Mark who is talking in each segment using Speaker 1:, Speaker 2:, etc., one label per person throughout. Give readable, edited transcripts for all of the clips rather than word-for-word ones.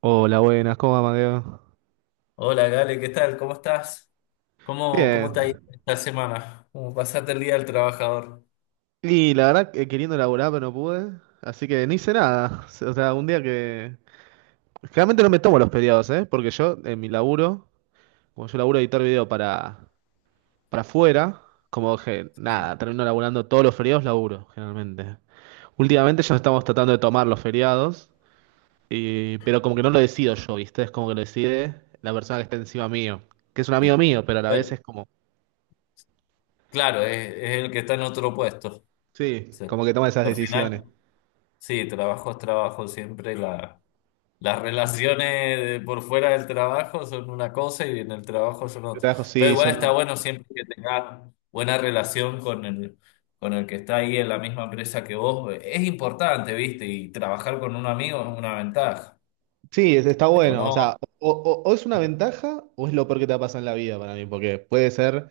Speaker 1: Hola, buenas, ¿cómo va, Mateo?
Speaker 2: Hola, Gale, ¿qué tal? ¿Cómo estás? ¿¿Cómo te ha ido
Speaker 1: Bien.
Speaker 2: esta semana? ¿Cómo pasaste el día del trabajador?
Speaker 1: Y la verdad, que queriendo laburar, pero no pude. Así que no hice nada. O sea, un día que. Generalmente no me tomo los feriados, ¿eh? Porque yo, en mi laburo, como yo laburo editar video para afuera, como que nada, termino laburando todos los feriados, laburo, generalmente. Últimamente ya estamos tratando de tomar los feriados, y, pero como que no lo decido yo, ¿viste? Es como que lo decide la persona que está encima mío, que es un amigo
Speaker 2: Sí.
Speaker 1: mío, pero a la vez
Speaker 2: Pero,
Speaker 1: es como.
Speaker 2: claro, es el que está en otro puesto.
Speaker 1: Sí,
Speaker 2: Sí.
Speaker 1: como que toma esas
Speaker 2: Al
Speaker 1: decisiones.
Speaker 2: final, sí, trabajo es trabajo. Las relaciones por fuera del trabajo son una cosa y en el trabajo son
Speaker 1: Yo
Speaker 2: otra.
Speaker 1: trabajo,
Speaker 2: Pero
Speaker 1: sí,
Speaker 2: igual está
Speaker 1: son...
Speaker 2: bueno siempre que tengas buena relación con con el que está ahí en la misma empresa que vos. Es importante, ¿viste? Y trabajar con un amigo es una ventaja.
Speaker 1: sí, es- está
Speaker 2: Te
Speaker 1: bueno. O
Speaker 2: conoce.
Speaker 1: sea, o es una ventaja o es lo peor que te va a pasar en la vida para mí, porque puede ser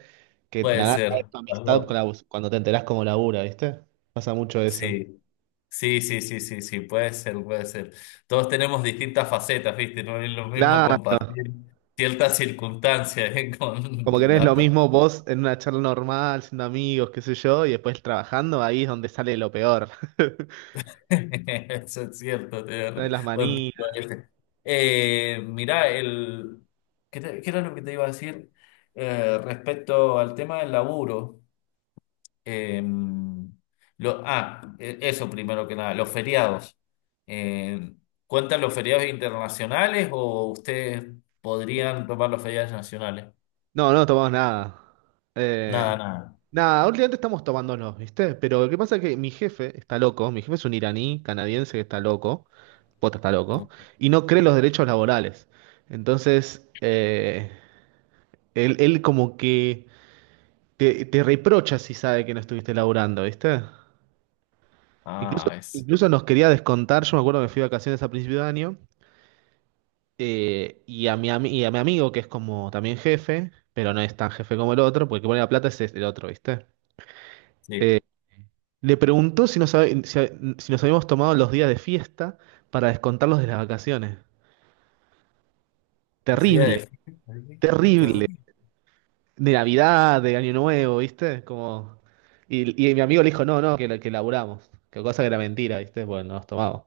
Speaker 1: que
Speaker 2: Puede
Speaker 1: nada
Speaker 2: ser.
Speaker 1: tu amistad con la- bus- cuando te enterás como labura, ¿viste? Pasa mucho eso.
Speaker 2: Sí, sí, sí, sí, sí, sí, puede ser, puede ser. Todos tenemos distintas facetas, ¿viste? No es lo mismo
Speaker 1: Claro,
Speaker 2: compartir ciertas circunstancias, ¿eh?
Speaker 1: como que no es lo mismo vos en una charla normal, siendo amigos, qué sé yo, y después trabajando, ahí es donde sale lo peor.
Speaker 2: Eso es cierto. Tenés
Speaker 1: Salen
Speaker 2: razón.
Speaker 1: las
Speaker 2: Buen punto
Speaker 1: manías.
Speaker 2: ese. Mirá, ¿Qué, qué era lo que te iba a decir respecto al tema del laburo? Em, Eso, primero que nada, los feriados. Em, ¿Cuentan los feriados internacionales o ustedes podrían tomar los feriados nacionales?
Speaker 1: No, no tomamos nada.
Speaker 2: Nada,
Speaker 1: Eh,
Speaker 2: nada.
Speaker 1: nada, últimamente estamos tomándonos, ¿viste? Pero lo que pasa es que mi jefe está loco, mi jefe es un iraní canadiense que está loco, Pota está loco, y no cree los derechos laborales. Entonces, él como que te reprocha si sabe que no estuviste laburando, ¿viste? Incluso,
Speaker 2: Ah, es,
Speaker 1: incluso nos quería descontar, yo me acuerdo que me fui de vacaciones a principio de año, y a mi, ami- y a mi amigo, que es como también jefe, pero no es tan jefe como el otro, porque el que pone la plata es el otro, ¿viste?
Speaker 2: sí,
Speaker 1: Le preguntó si nos, habe- si ha- si nos habíamos tomado los días de fiesta para descontarlos de las vacaciones.
Speaker 2: es día
Speaker 1: Terrible,
Speaker 2: de fiesta. ¿Sí? Qué
Speaker 1: terrible.
Speaker 2: terrible.
Speaker 1: De Navidad, de Año Nuevo, ¿viste? Como... Y, y mi amigo le dijo, no, no, que, la- que laburamos. Que cosa que era mentira, ¿viste? Bueno, nos tomamos.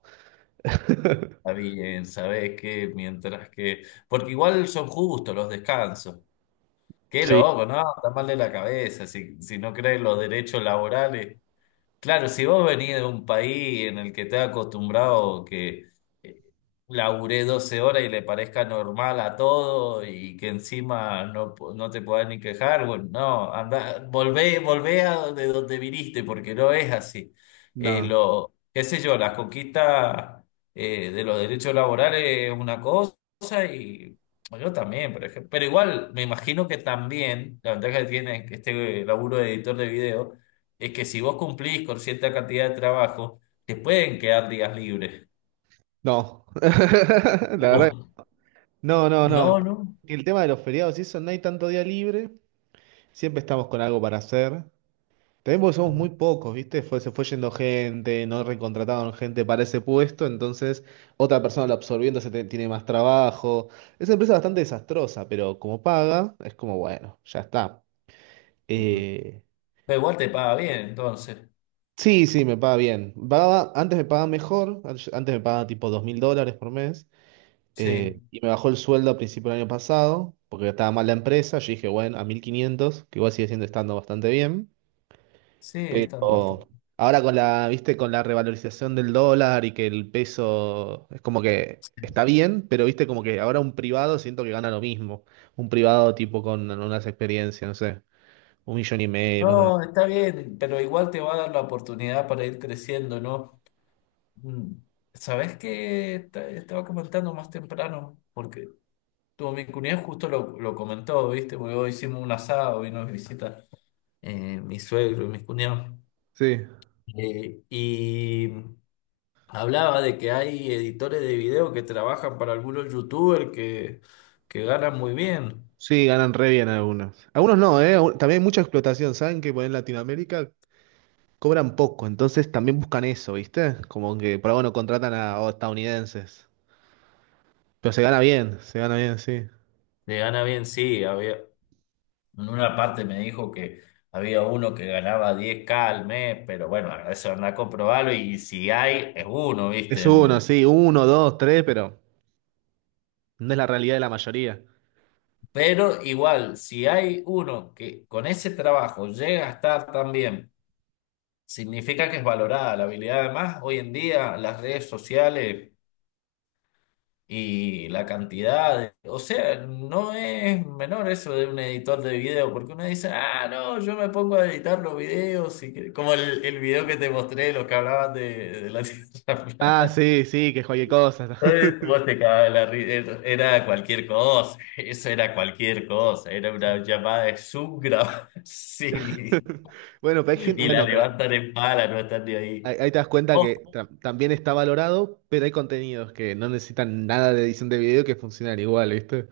Speaker 2: Está bien, sabés que mientras que. Porque igual son justos los descansos. Qué
Speaker 1: Sí,
Speaker 2: loco, ¿no? Está mal de la cabeza si no creen los derechos laborales. Claro, si vos venís de un país en el que te has acostumbrado que eh, laburé 12 horas y le parezca normal a todo y que encima no, no te puedas ni quejar, bueno, no, anda, volvé, volvé a de donde viniste porque no es así.
Speaker 1: no,
Speaker 2: Qué sé yo, las conquistas de los derechos laborales es una cosa y bueno, yo también, por ejemplo. Pero igual, me imagino que también la ventaja que tiene este laburo de editor de video es que si vos cumplís con cierta cantidad de trabajo, te pueden quedar días libres.
Speaker 1: no. La verdad.
Speaker 2: Ujú.
Speaker 1: No, no, no.
Speaker 2: No, no.
Speaker 1: El tema de los feriados y eso, no hay tanto día libre. Siempre estamos con algo para hacer. También porque somos
Speaker 2: Ujú,
Speaker 1: muy pocos, ¿viste? Fue, se fue yendo gente, no recontrataban gente para ese puesto, entonces otra persona lo absorbiendo se te- tiene más trabajo. Es una empresa bastante desastrosa, pero como paga, es como bueno, ya está.
Speaker 2: ujú.
Speaker 1: Eh,
Speaker 2: Pero igual te paga bien, entonces.
Speaker 1: sí, sí, me paga bien. Pagaba, antes me pagaba mejor, an- antes me pagaba tipo $2000 por mes,
Speaker 2: Sí,
Speaker 1: y me bajó el sueldo a principio del año pasado, porque estaba mal la empresa. Yo dije, bueno, a 1500, que igual sigue siendo estando bastante bien.
Speaker 2: sí, estando
Speaker 1: Pero
Speaker 2: bastante.
Speaker 1: ahora con la, viste, con la revalorización del dólar y que el peso es como que está bien, pero viste, como que ahora un privado siento que gana lo mismo. Un privado tipo con unas experiencias, no sé, 1,5 millones, cosas así.
Speaker 2: No, está bien, pero igual te va a dar la oportunidad para ir creciendo, ¿no? Mm. ¿Sabés qué? Estaba comentando más temprano, porque mi cuñado justo lo comentó, ¿viste? Porque hoy hicimos un asado, vino a visitar mi suegro y mis cuñados.
Speaker 1: Sí,
Speaker 2: Eh, y Hablaba de que hay editores de video que trabajan para algunos youtubers que ganan muy bien.
Speaker 1: sí, ganan re bien algunos. Algunos no, ¿eh? Aún- También hay mucha explotación, ¿saben? Que pues, en Latinoamérica cobran poco, entonces también buscan eso, ¿viste? Como que por algo no contratan a estadounidenses. Pero se gana bien, sí.
Speaker 2: Le gana bien, sí. Había, en una parte me dijo que había uno que ganaba 10K al mes, pero bueno, eso anda a comprobarlo y si hay, es uno,
Speaker 1: Es
Speaker 2: ¿viste?
Speaker 1: uno, sí, uno, dos, tres, pero... No es la realidad de la mayoría.
Speaker 2: Pero igual, si hay uno que con ese trabajo llega a estar tan bien, significa que es valorada la habilidad. Además, hoy en día las redes sociales O sea, no es menor eso de un editor de video, porque uno dice, ah, no, yo me pongo a editar los videos, y como el video que te mostré, los que hablaban de la Tierra
Speaker 1: Ah,
Speaker 2: plana.
Speaker 1: sí, sí, que cualquier cosa.
Speaker 2: Entonces, vos te cagabas de la risa, era cualquier cosa, eso era cualquier cosa, era una llamada de Zoom grabada, sí,
Speaker 1: Bueno, pero hay gente-
Speaker 2: y la
Speaker 1: bueno, pero
Speaker 2: levantan en pala, no están ni ahí.
Speaker 1: ahí, ahí te das cuenta que ta- también está valorado, pero hay contenidos que no necesitan nada de edición de video que funcionan igual, ¿viste?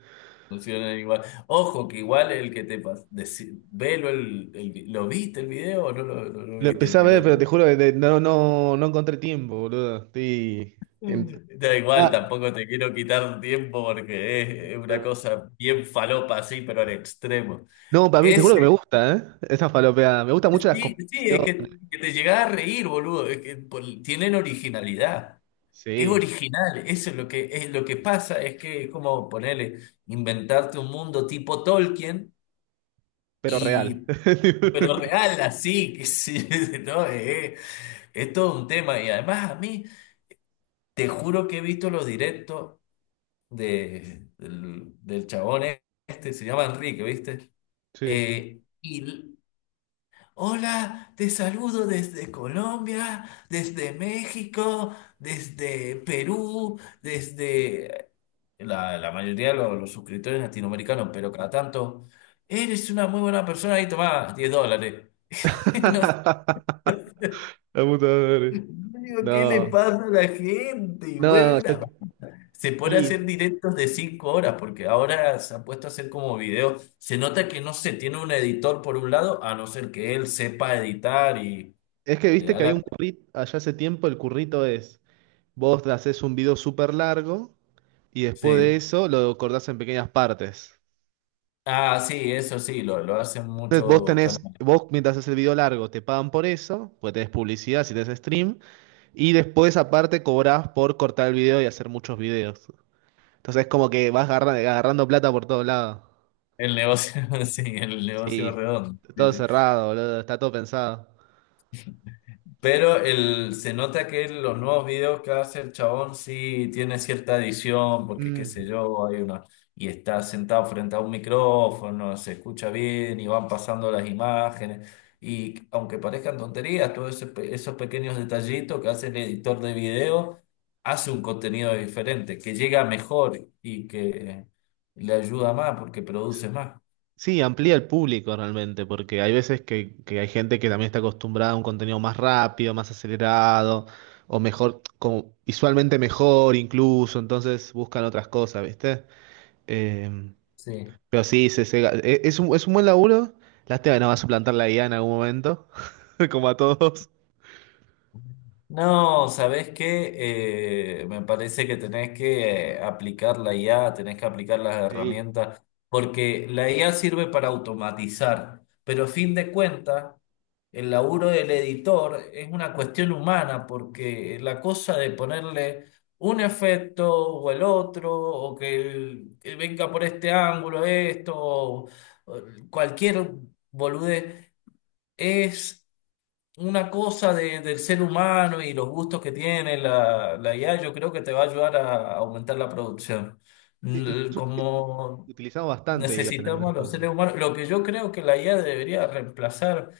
Speaker 2: Funcionan igual. Ojo, que igual el que velo el ¿lo viste el video o no no lo
Speaker 1: Lo
Speaker 2: viste
Speaker 1: empecé
Speaker 2: al
Speaker 1: a ver,
Speaker 2: final?
Speaker 1: pero te juro que de- no, no, no encontré tiempo, boludo. Estoy en-
Speaker 2: Da igual,
Speaker 1: Ah,
Speaker 2: tampoco te quiero quitar tiempo porque es una
Speaker 1: no,
Speaker 2: cosa bien falopa así, pero al extremo.
Speaker 1: no, para mí, te
Speaker 2: Es,
Speaker 1: juro que me gusta, ¿eh? Esa falopeada. Me gustan mucho las
Speaker 2: sí,
Speaker 1: cosas.
Speaker 2: sí, que te llegás a reír, boludo. Es que tienen originalidad. Es
Speaker 1: Sí,
Speaker 2: original, eso es lo que pasa, es que es como ponerle, inventarte un mundo tipo Tolkien.
Speaker 1: pero real.
Speaker 2: Y, pero real, así, que sí, no, es todo un tema. Y además a mí, te juro que he visto los directos del chabón este, se llama Enrique, ¿viste?
Speaker 1: Sí.
Speaker 2: Eh, y, l- hola, te saludo desde Colombia, desde México, desde Perú, desde la mayoría de los suscriptores latinoamericanos, pero cada tanto, eres una muy buena persona y tomás $10. No.
Speaker 1: La puta madre.
Speaker 2: Digo, ¿qué le
Speaker 1: No.
Speaker 2: pasa a la gente?
Speaker 1: No,
Speaker 2: Se pone a
Speaker 1: y
Speaker 2: hacer directos de 5 horas, porque ahora se ha puesto a hacer como videos. Se nota que no se tiene un editor por un lado, a no ser que él sepa editar y
Speaker 1: es que
Speaker 2: le
Speaker 1: viste
Speaker 2: da
Speaker 1: que hay
Speaker 2: la...
Speaker 1: un currito, allá hace tiempo el currito es, vos haces un video súper largo y después de
Speaker 2: Sí.
Speaker 1: eso lo cortás en pequeñas partes.
Speaker 2: Ah, sí, eso sí, lo hacen
Speaker 1: Entonces vos
Speaker 2: muchos
Speaker 1: tenés,
Speaker 2: canales.
Speaker 1: vos mientras haces el video largo te pagan por eso, porque tenés publicidad si tenés stream, y después aparte cobrás por cortar el video y hacer muchos videos. Entonces es como que vas agarra- agarrando, plata por todos lados.
Speaker 2: El negocio, sí, el negocio
Speaker 1: Sí,
Speaker 2: redondo. Sí,
Speaker 1: todo
Speaker 2: sí.
Speaker 1: cerrado, boludo, está todo pensado.
Speaker 2: Pero el, se nota que los nuevos videos que hace el chabón sí tiene cierta edición, porque qué sé
Speaker 1: Mm.
Speaker 2: yo, hay una, y está sentado frente a un micrófono, se escucha bien y van pasando las imágenes. Y aunque parezcan tonterías, todos ese esos pequeños detallitos que hace el editor de video, hace un contenido diferente, que llega mejor y que le ayuda más porque produce más.
Speaker 1: Sí, amplía el público realmente, porque hay veces que hay gente que también está acostumbrada a un contenido más rápido, más acelerado, o mejor, como visualmente mejor incluso, entonces buscan otras cosas, ¿viste? Eh,
Speaker 2: Sí.
Speaker 1: pero sí, se- e- es un buen laburo. Lástima que no va a suplantar la IA en algún momento, como a todos.
Speaker 2: No, ¿sabés qué? Me parece que tenés que aplicar la IA, tenés que aplicar las
Speaker 1: Sí.
Speaker 2: herramientas, porque la IA sirve para automatizar, pero a fin de cuentas, el laburo del editor es una cuestión humana, porque la cosa de ponerle un efecto o el otro, o que, que venga por este ángulo esto, o cualquier boludez, es una cosa del ser humano y los gustos que tiene la IA, yo creo que te va a ayudar a aumentar la producción.
Speaker 1: Sí, incluso
Speaker 2: Como
Speaker 1: utilizamos bastante IA en algunas
Speaker 2: necesitamos a los
Speaker 1: cosas.
Speaker 2: seres humanos, lo que yo creo que la IA debería reemplazar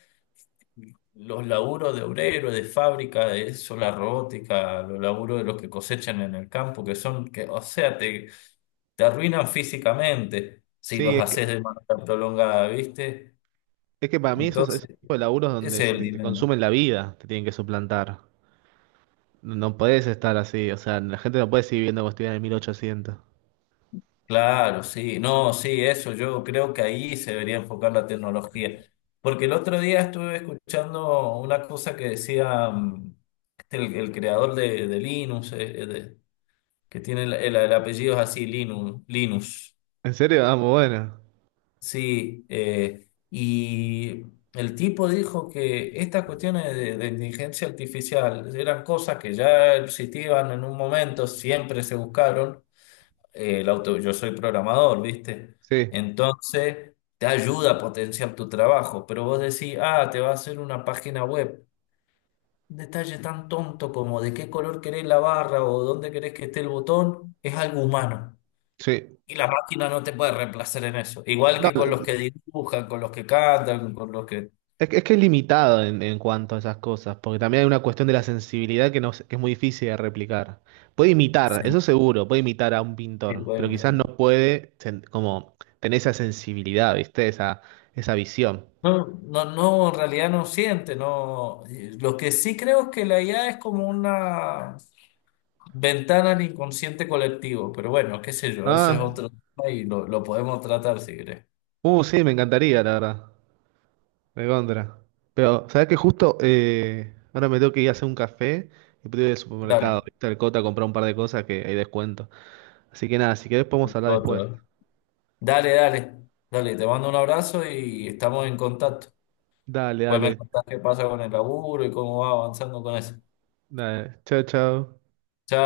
Speaker 2: los laburos de obrero, de fábrica, de eso, la robótica, los laburos de los que cosechan en el campo, que son, que, o sea, te arruinan físicamente si
Speaker 1: Sí,
Speaker 2: los haces de manera prolongada, ¿viste?
Speaker 1: es que para mí esos, esos
Speaker 2: Entonces,
Speaker 1: tipos de laburos donde
Speaker 2: ese es
Speaker 1: se
Speaker 2: el
Speaker 1: te, te
Speaker 2: dilema.
Speaker 1: consumen la vida, te tienen que suplantar. No podés estar así, o sea, la gente no puede seguir viendo como estuvieran en 1800
Speaker 2: Claro, sí, no, sí, eso, yo creo que ahí se debería enfocar la tecnología. Porque el otro día estuve escuchando una cosa que decía el creador de Linux, que tiene el apellido es así, Linux.
Speaker 1: ¿En serio? Ah, muy bueno.
Speaker 2: Sí, el tipo dijo que estas cuestiones de inteligencia artificial eran cosas que ya existían en un momento, siempre se buscaron yo soy programador, ¿viste?
Speaker 1: Sí,
Speaker 2: Entonces, te ayuda a potenciar tu trabajo, pero vos decís, ah, te va a hacer una página web. Un detalle tan tonto como de qué color querés la barra o dónde querés que esté el botón, es algo humano.
Speaker 1: sí.
Speaker 2: Y la máquina no te puede reemplazar en eso. Igual
Speaker 1: No,
Speaker 2: que con
Speaker 1: es
Speaker 2: los que dibujan, con los que cantan, con los que...
Speaker 1: que es, que es limitado en cuanto a esas cosas, porque también hay una cuestión de la sensibilidad que, no, se- que es muy difícil de replicar. Puede imitar, eso
Speaker 2: Sí,
Speaker 1: seguro, puede imitar a un
Speaker 2: sí,
Speaker 1: pintor, pero
Speaker 2: pueden
Speaker 1: quizás no
Speaker 2: mejorar.
Speaker 1: puede sen- como tener esa sensibilidad, ¿viste? Esa visión.
Speaker 2: No, no, no, en realidad no siente, no. Lo que sí creo es que la IA es como una ventana al inconsciente colectivo, pero bueno, qué sé yo, ese es
Speaker 1: Ah,
Speaker 2: otro tema y lo podemos tratar si querés.
Speaker 1: sí, me encantaría, la verdad. De contra. Pero, ¿sabes qué? Justo ahora me tengo que ir a hacer un café y puedo ir al
Speaker 2: Dale.
Speaker 1: supermercado, ¿viste? Al Cota a comprar un par de cosas que hay descuento. Así que nada, si querés podemos
Speaker 2: Bueno,
Speaker 1: hablar después.
Speaker 2: otro. Dale, dale, dale, te mando un abrazo y estamos en contacto.
Speaker 1: Dale,
Speaker 2: Pues me
Speaker 1: dale.
Speaker 2: contás qué pasa con el laburo y cómo va avanzando con eso.
Speaker 1: Dale. Chao, chao.
Speaker 2: Chao.